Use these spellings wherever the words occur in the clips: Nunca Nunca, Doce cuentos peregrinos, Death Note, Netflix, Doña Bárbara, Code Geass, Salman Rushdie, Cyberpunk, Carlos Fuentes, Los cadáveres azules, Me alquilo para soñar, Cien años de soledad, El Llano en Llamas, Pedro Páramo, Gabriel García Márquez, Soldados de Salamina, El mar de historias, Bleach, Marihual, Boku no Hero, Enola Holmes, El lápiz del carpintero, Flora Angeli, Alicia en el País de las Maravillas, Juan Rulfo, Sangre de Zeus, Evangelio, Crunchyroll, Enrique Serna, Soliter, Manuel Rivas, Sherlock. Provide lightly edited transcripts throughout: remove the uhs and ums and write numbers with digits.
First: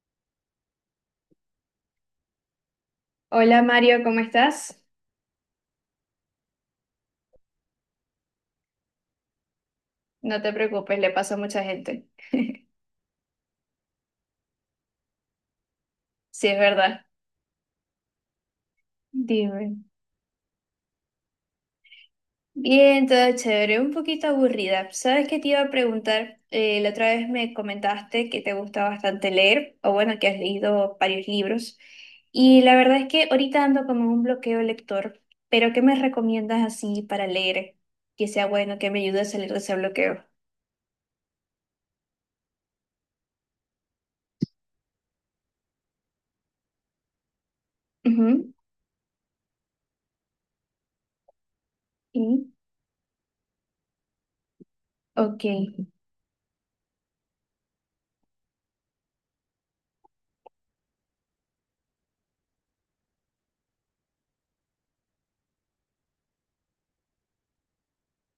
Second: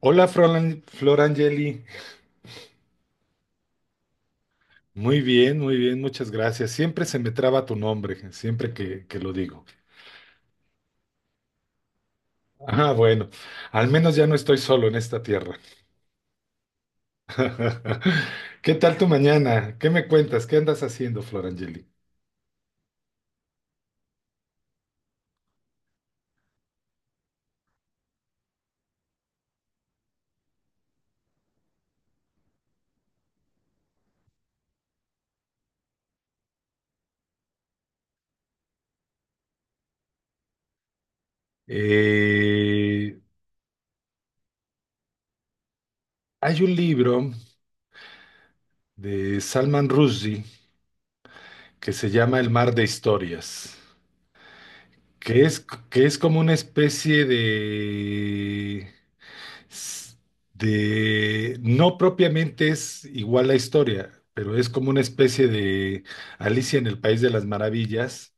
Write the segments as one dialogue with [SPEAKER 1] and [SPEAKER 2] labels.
[SPEAKER 1] Hola, Flor Angeli.
[SPEAKER 2] Hola Mario, ¿cómo estás?
[SPEAKER 1] Muy bien, muchas gracias. Siempre se me traba tu nombre, siempre que lo digo.
[SPEAKER 2] No te preocupes, le pasó a mucha gente.
[SPEAKER 1] Ah, bueno, al menos ya no estoy solo en esta tierra.
[SPEAKER 2] Sí, es verdad.
[SPEAKER 1] ¿Qué tal tu mañana?
[SPEAKER 2] Dime.
[SPEAKER 1] ¿Qué me cuentas? ¿Qué andas haciendo, Flor Angeli?
[SPEAKER 2] Bien, todo chévere, un poquito aburrida. ¿Sabes qué te iba a preguntar? La otra vez me comentaste que te gusta bastante leer, o bueno, que has leído varios libros. Y la verdad es que ahorita ando como un bloqueo lector, pero ¿qué me recomiendas así para leer? Que sea bueno, que me ayude a salir de ese bloqueo.
[SPEAKER 1] Eh, Hay un libro
[SPEAKER 2] Ujú.
[SPEAKER 1] de Salman Rushdie que se llama El
[SPEAKER 2] Sí.
[SPEAKER 1] mar de historias, que
[SPEAKER 2] Ok.
[SPEAKER 1] es, que es como una especie de no propiamente es igual la historia, pero es como una especie de Alicia en el País de las Maravillas.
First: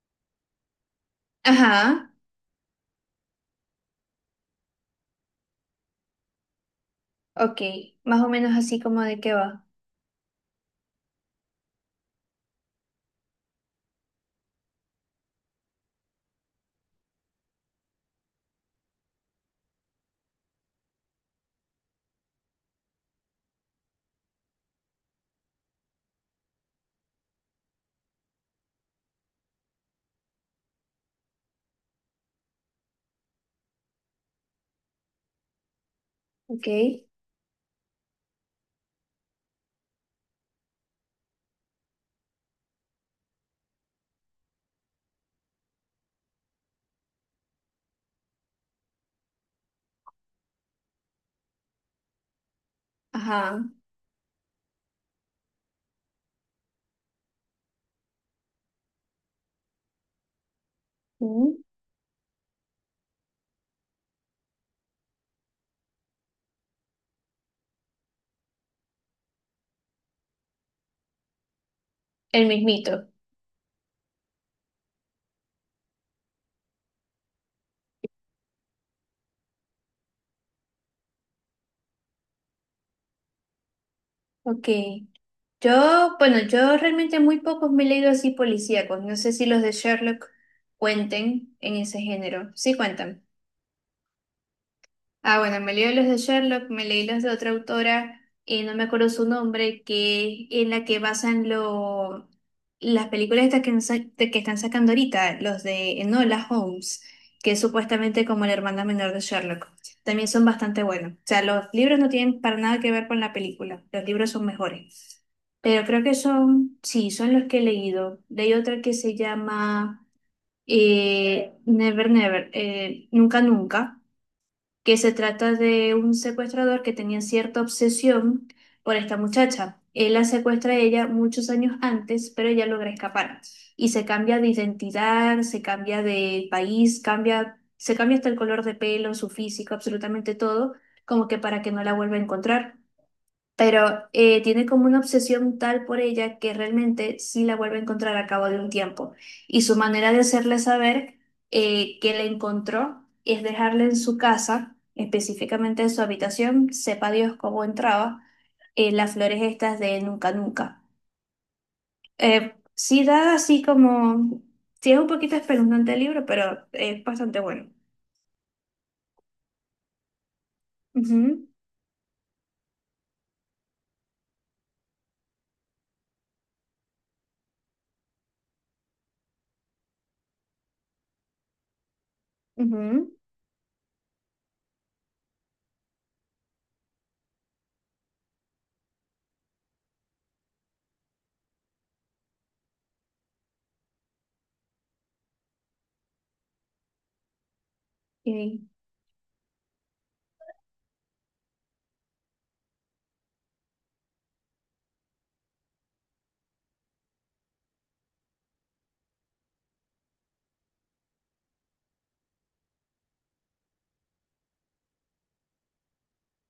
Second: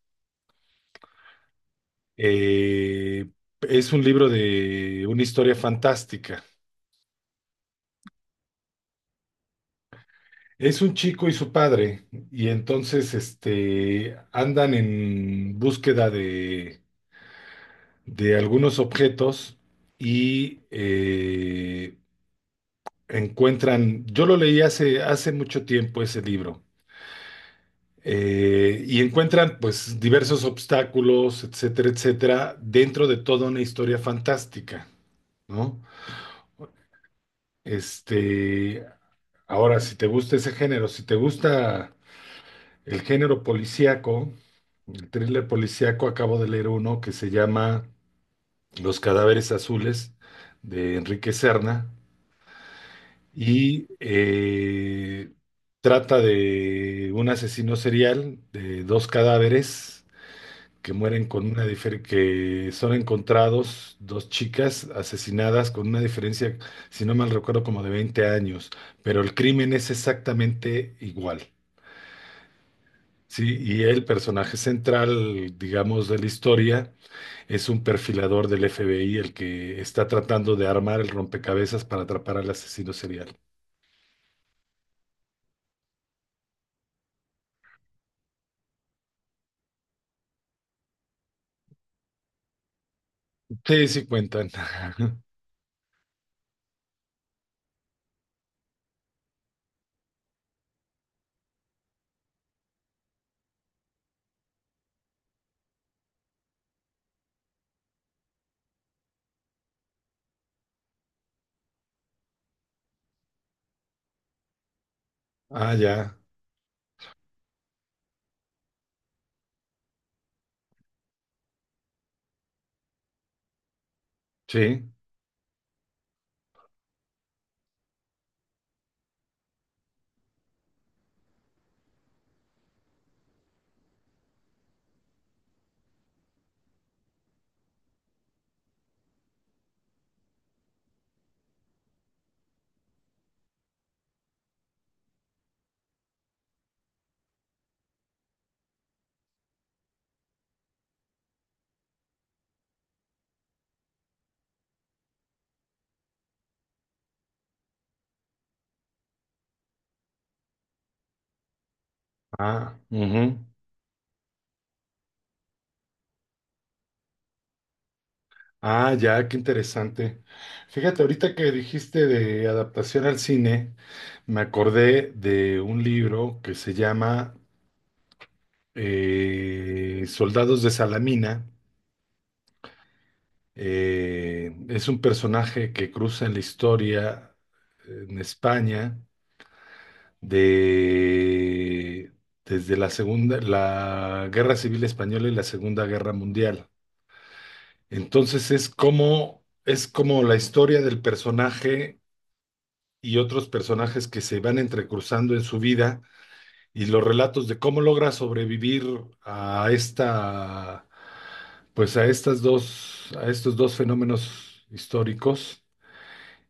[SPEAKER 2] Ajá,
[SPEAKER 1] Eh, es un libro de una historia fantástica.
[SPEAKER 2] ok. Más o menos así, ¿como de qué va?
[SPEAKER 1] Es un chico y su padre, y entonces este, andan en búsqueda de algunos objetos y encuentran, yo lo leí hace mucho tiempo ese libro, y encuentran pues diversos obstáculos, etcétera, etcétera, dentro de toda una historia fantástica, ¿no?
[SPEAKER 2] Ok,
[SPEAKER 1] Este, ahora, si te gusta ese género, si te gusta el género policíaco, el thriller policíaco, acabo de leer uno que se llama Los cadáveres azules de Enrique Serna
[SPEAKER 2] ajá,
[SPEAKER 1] y trata de un asesino serial de dos cadáveres que mueren con
[SPEAKER 2] mm.
[SPEAKER 1] una diferencia, que son encontrados dos chicas asesinadas con una diferencia, si no mal recuerdo, como de 20 años, pero el crimen es exactamente igual.
[SPEAKER 2] El mismito.
[SPEAKER 1] Sí, y el personaje central, digamos, de la historia es un perfilador del FBI, el que está tratando de armar el rompecabezas para atrapar al asesino serial.
[SPEAKER 2] Ok. Yo, bueno, yo realmente muy pocos me he leído, así policíacos. No sé si los de Sherlock cuenten en ese género. Sí cuentan.
[SPEAKER 1] Sí, sí cuentan.
[SPEAKER 2] Ah, bueno, me leí los de Sherlock, me leí los de otra autora, no me acuerdo su nombre, que en la que basan las películas estas que están sacando ahorita, los de Enola Holmes, que es supuestamente como la hermana menor de Sherlock. También son bastante buenos. O sea, los libros no tienen para nada que ver con la película, los libros son mejores.
[SPEAKER 1] Ah,
[SPEAKER 2] Pero creo
[SPEAKER 1] ya.
[SPEAKER 2] que son, sí, son los que he leído. Leí otra que se llama Never Never, Nunca Nunca,
[SPEAKER 1] Sí.
[SPEAKER 2] que se trata de un secuestrador que tenía cierta obsesión por esta muchacha. Él la secuestra a ella muchos años antes, pero ella logra escapar y se cambia de identidad, se cambia de país, se cambia hasta el color de pelo, su físico, absolutamente todo, como que para que no la vuelva a encontrar. Pero tiene como una obsesión tal por ella que realmente sí la vuelve a encontrar a cabo de un tiempo. Y su manera de hacerle saber que la encontró es dejarle en su casa, específicamente en su habitación, sepa Dios cómo entraba, las flores estas de Nunca Nunca.
[SPEAKER 1] Ah,
[SPEAKER 2] Sí da
[SPEAKER 1] ujú.
[SPEAKER 2] así como, sí es un poquito espeluznante el libro, pero es bastante bueno.
[SPEAKER 1] Ah, ya, qué interesante. Fíjate, ahorita
[SPEAKER 2] Ujú,
[SPEAKER 1] que dijiste de adaptación al cine, me acordé de un libro que se llama Soldados de Salamina.
[SPEAKER 2] ujú.
[SPEAKER 1] Es un personaje que cruza en la historia en España de, desde la segunda, la Guerra Civil Española y la Segunda Guerra Mundial. Entonces
[SPEAKER 2] Y,
[SPEAKER 1] es es como la historia del personaje y otros personajes que se van entrecruzando en su vida y los relatos de cómo logra sobrevivir a pues a estas a estos dos fenómenos históricos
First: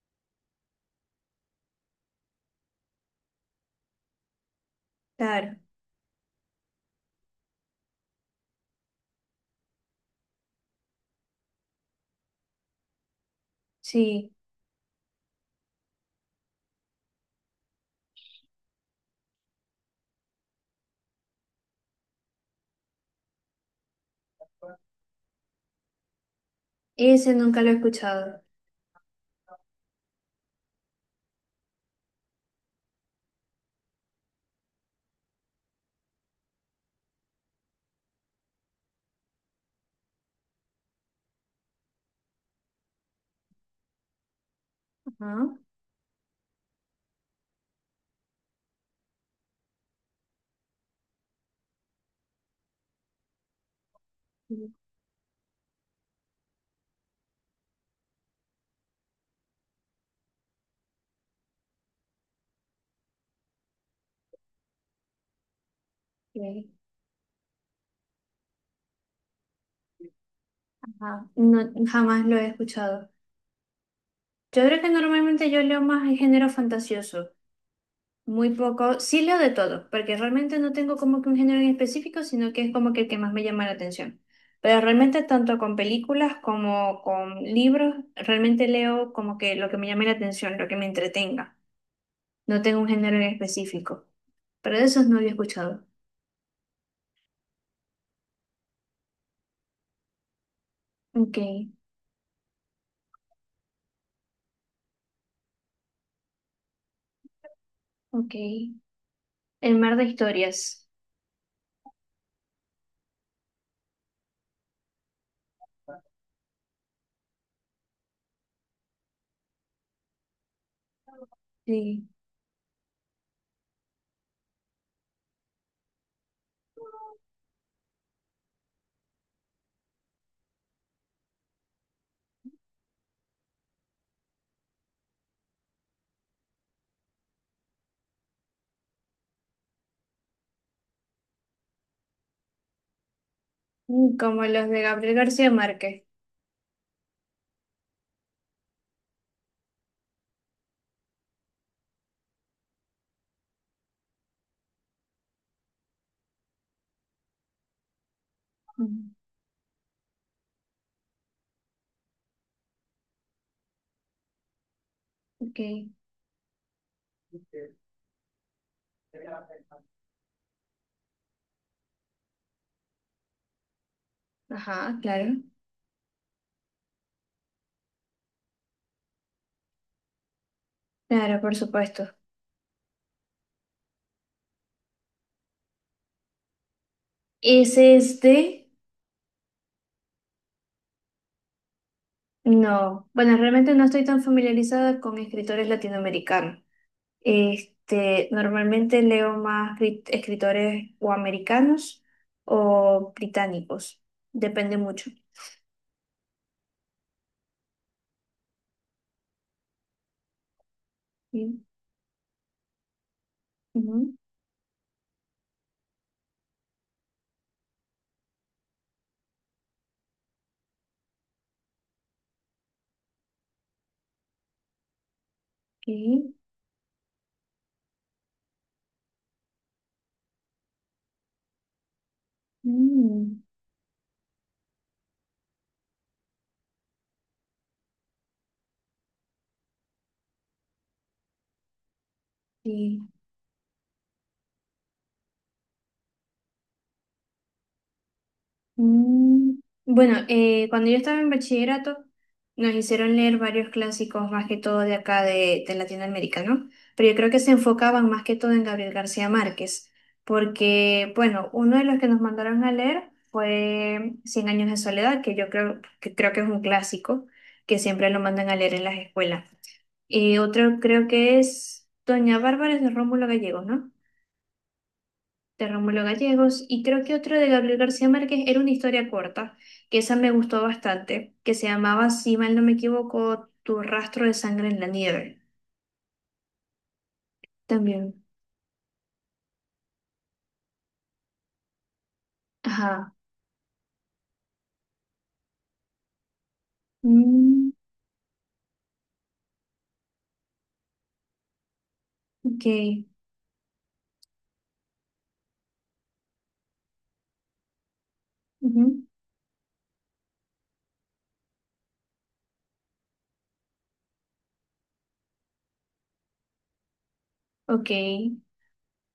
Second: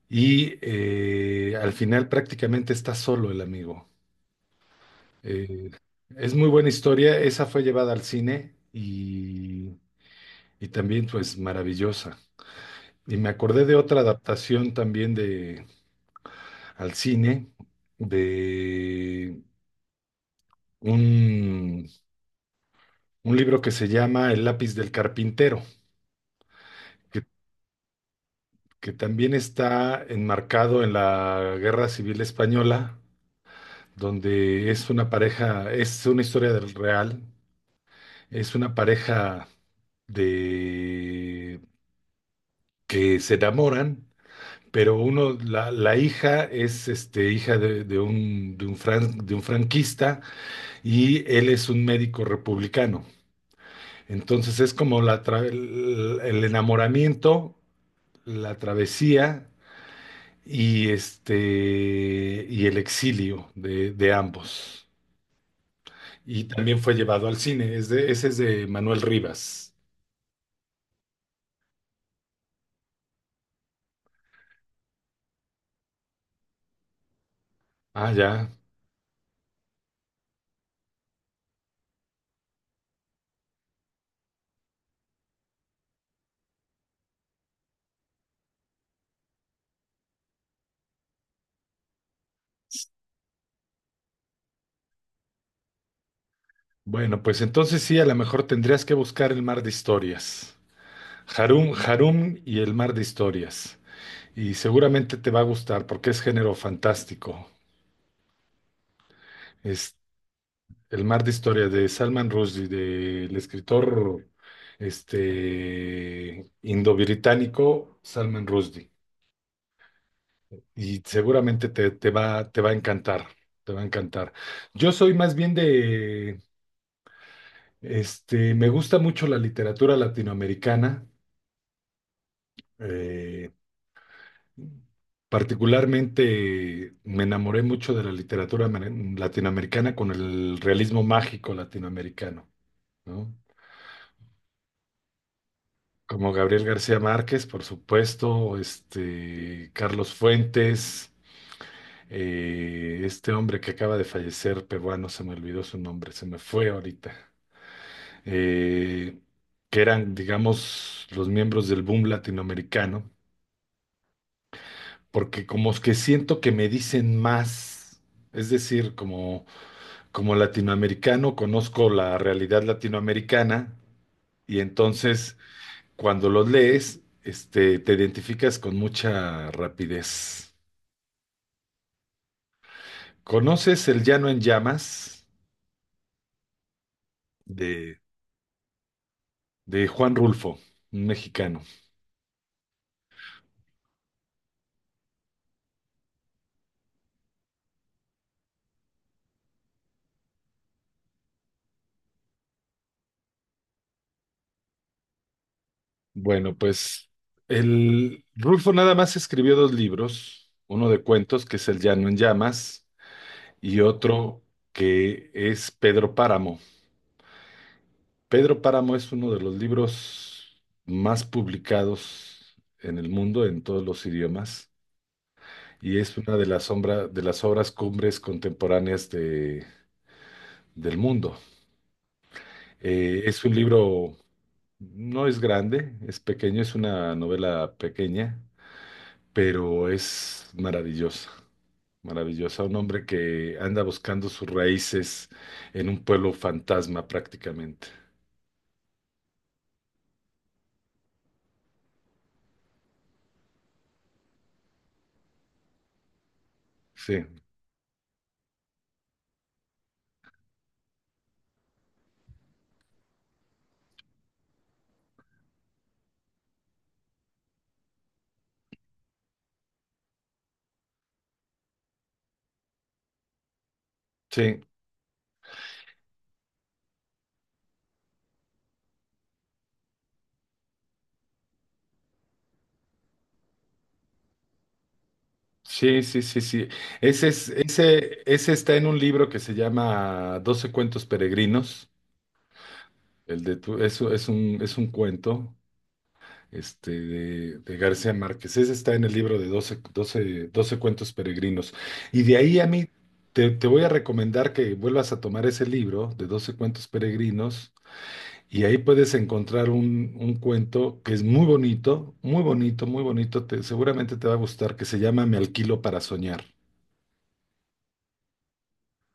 [SPEAKER 1] y al final prácticamente está solo el amigo.
[SPEAKER 2] claro,
[SPEAKER 1] Eh, es muy buena historia, esa fue llevada al cine y también pues maravillosa. Y me acordé de otra
[SPEAKER 2] sí,
[SPEAKER 1] adaptación también de al cine de un un libro que se llama El lápiz del carpintero, que,
[SPEAKER 2] ese nunca lo he escuchado.
[SPEAKER 1] que también está enmarcado en la Guerra Civil Española, donde es una pareja, es una historia del real, es una pareja de que se enamoran, pero
[SPEAKER 2] Ajá.
[SPEAKER 1] uno, la hija es este, hija de un, de un de un franquista y él es un médico republicano. Entonces es como la el enamoramiento, la travesía y este y El exilio de ambos. Y
[SPEAKER 2] Ok,
[SPEAKER 1] también fue llevado al cine. Ese es de Manuel Rivas.
[SPEAKER 2] ajá. No, jamás lo he escuchado. Yo creo que normalmente yo leo más el género fantasioso,
[SPEAKER 1] Ah, ya.
[SPEAKER 2] muy poco, sí leo de todo, porque realmente no tengo como que un género en específico, sino que es como que el que más me llama la atención. Pero realmente tanto con películas como con libros, realmente leo como que lo que me llame la atención, lo que me entretenga. No tengo un género en específico, pero de esos no había escuchado.
[SPEAKER 1] Bueno, pues entonces sí, a lo mejor tendrías que buscar el mar de historias.
[SPEAKER 2] Ok,
[SPEAKER 1] Harum y el mar de historias. Y seguramente te va a gustar porque es género fantástico.
[SPEAKER 2] ok. El mar
[SPEAKER 1] Es
[SPEAKER 2] de historias,
[SPEAKER 1] el mar de historias de Salman Rushdie, del escritor este, indo-británico Salman Rushdie. Y seguramente
[SPEAKER 2] sí.
[SPEAKER 1] te va a encantar, te va a encantar. Yo soy más bien este, me gusta mucho la literatura latinoamericana. eh, particularmente me enamoré mucho de la literatura latinoamericana con el realismo mágico latinoamericano, ¿no?
[SPEAKER 2] Mm, como los de Gabriel García Márquez.
[SPEAKER 1] Como Gabriel García Márquez, por supuesto, este, Carlos Fuentes, este hombre que acaba de fallecer, peruano, se me olvidó su nombre, se me fue ahorita. eh, que eran, digamos, los miembros del boom latinoamericano, porque como es
[SPEAKER 2] Ok,
[SPEAKER 1] que siento que me dicen más, es decir, como, como latinoamericano conozco la realidad latinoamericana y
[SPEAKER 2] ajá,
[SPEAKER 1] entonces
[SPEAKER 2] claro,
[SPEAKER 1] cuando los lees, este, te identificas con mucha rapidez.
[SPEAKER 2] claro, por supuesto.
[SPEAKER 1] ¿Conoces El Llano en Llamas
[SPEAKER 2] ¿Es
[SPEAKER 1] de,
[SPEAKER 2] este?
[SPEAKER 1] de Juan Rulfo, un mexicano?
[SPEAKER 2] No, bueno, realmente no estoy tan familiarizada con escritores latinoamericanos. Este, normalmente leo más escritores o americanos o británicos, depende mucho.
[SPEAKER 1] Bueno, pues el Rulfo nada más escribió dos libros, uno de cuentos que
[SPEAKER 2] Sí,
[SPEAKER 1] es El Llano en Llamas y
[SPEAKER 2] ujú,
[SPEAKER 1] otro que es Pedro Páramo. Pedro Páramo es uno de los libros más publicados en el mundo en todos los idiomas y es
[SPEAKER 2] ok,
[SPEAKER 1] una de de las obras cumbres contemporáneas del mundo.
[SPEAKER 2] mm,
[SPEAKER 1] Es un libro, no es grande, es pequeño, es una novela pequeña, pero es maravillosa. Maravillosa, un
[SPEAKER 2] sí.
[SPEAKER 1] hombre que anda buscando sus raíces en un pueblo fantasma prácticamente.
[SPEAKER 2] Mm. Bueno, cuando yo estaba en bachillerato, nos hicieron leer varios clásicos, más que todo de acá de Latinoamérica, ¿no? Pero yo
[SPEAKER 1] Sí,
[SPEAKER 2] creo que se enfocaban más que todo en Gabriel García Márquez, porque, bueno, uno de los que nos mandaron a leer fue Cien años de soledad, que yo creo que es un clásico, que siempre lo mandan a leer en las escuelas. Y otro creo que es Doña Bárbara de Rómulo Gallegos, ¿no?
[SPEAKER 1] sí,
[SPEAKER 2] De Rómulo Gallegos, y creo que otro de Gabriel García Márquez era una historia corta, que esa me gustó bastante, que se llamaba, si mal no me equivoco, Tu rastro de sangre en la nieve.
[SPEAKER 1] sí.
[SPEAKER 2] También.
[SPEAKER 1] Ese está en un libro que se llama Doce cuentos peregrinos.
[SPEAKER 2] Ajá.
[SPEAKER 1] El de tu, es un cuento este,
[SPEAKER 2] Mm,
[SPEAKER 1] de García Márquez. Ese está en el libro de Doce cuentos peregrinos. Y de ahí
[SPEAKER 2] ok.
[SPEAKER 1] a mí te voy a recomendar que vuelvas a tomar ese libro de Doce cuentos peregrinos y ahí
[SPEAKER 2] Ujú.
[SPEAKER 1] puedes encontrar un cuento que es muy bonito, muy bonito, muy bonito. Seguramente te va a gustar, que se llama Me alquilo para soñar.
[SPEAKER 2] Ok.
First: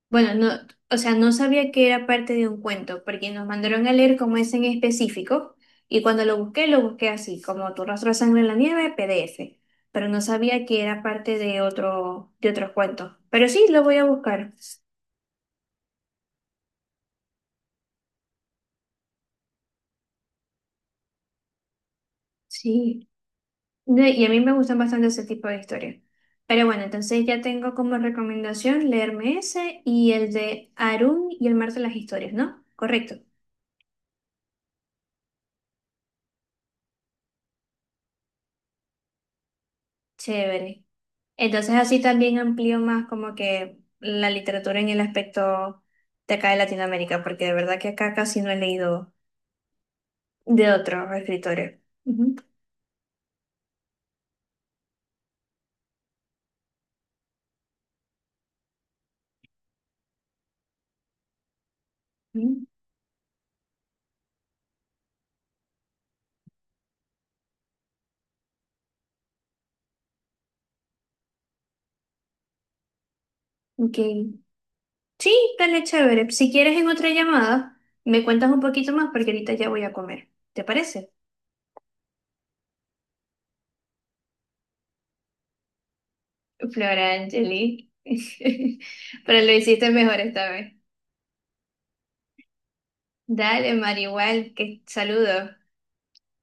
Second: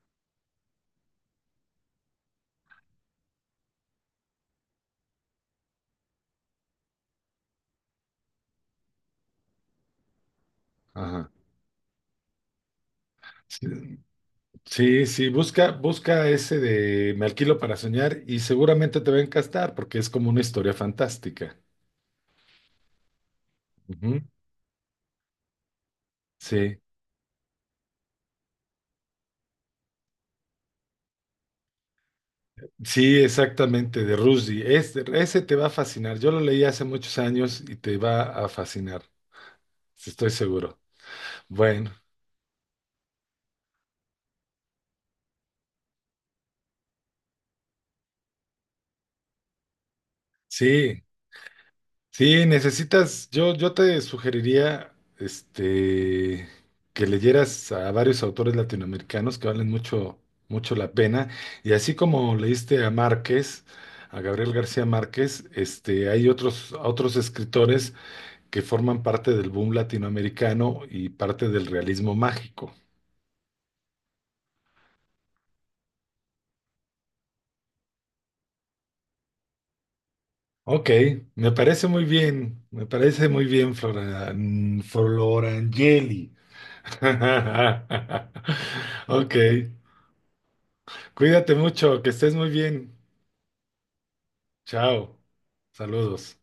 [SPEAKER 2] Bueno, no, o sea, no sabía que era parte de un cuento, porque nos mandaron a leer como ese en específico, y cuando lo busqué así, como Tu rastro de sangre en la nieve, PDF. Pero no sabía que era
[SPEAKER 1] Ajá.
[SPEAKER 2] parte de de otros cuentos. Pero sí,
[SPEAKER 1] Sí,
[SPEAKER 2] lo voy a buscar.
[SPEAKER 1] sí, sí, busca, busca ese de Me alquilo para soñar y seguramente te va a encastar porque es como una historia fantástica.
[SPEAKER 2] Sí. No,
[SPEAKER 1] Ujú.
[SPEAKER 2] y a mí me gustan bastante ese tipo de historias. Pero
[SPEAKER 1] Sí,
[SPEAKER 2] bueno, entonces ya tengo como recomendación leerme ese y el de Arun y el mar de las historias, ¿no? Correcto.
[SPEAKER 1] sí, exactamente, de Rushdie. Ese te va a fascinar. Yo lo leí hace muchos años y te va a fascinar, estoy seguro.
[SPEAKER 2] Chévere. Entonces
[SPEAKER 1] Bueno,
[SPEAKER 2] así también amplío más como que la literatura en el aspecto de acá de Latinoamérica, porque de verdad que acá casi no he leído de
[SPEAKER 1] sí.
[SPEAKER 2] otros escritores. Ujú.
[SPEAKER 1] Sí, necesitas, yo te sugeriría este, que leyeras a varios autores latinoamericanos que valen mucho, mucho la pena. Y así como
[SPEAKER 2] Ujú.
[SPEAKER 1] leíste a Márquez, a Gabriel García Márquez, este, hay otros escritores que forman parte del boom latinoamericano y parte del realismo mágico.
[SPEAKER 2] Ok. Sí, dale chévere. Si quieres en otra llamada, me cuentas un poquito más porque ahorita ya voy a comer. ¿Te
[SPEAKER 1] Ok,
[SPEAKER 2] parece?
[SPEAKER 1] me parece muy bien, me parece muy bien, Flora, Florangeli.
[SPEAKER 2] Flora Angeli.
[SPEAKER 1] Ok.
[SPEAKER 2] Pero lo hiciste mejor esta vez.
[SPEAKER 1] Cuídate mucho, que estés muy bien.
[SPEAKER 2] Dale, Marihual, que
[SPEAKER 1] Chao.
[SPEAKER 2] saludos.
[SPEAKER 1] Saludos.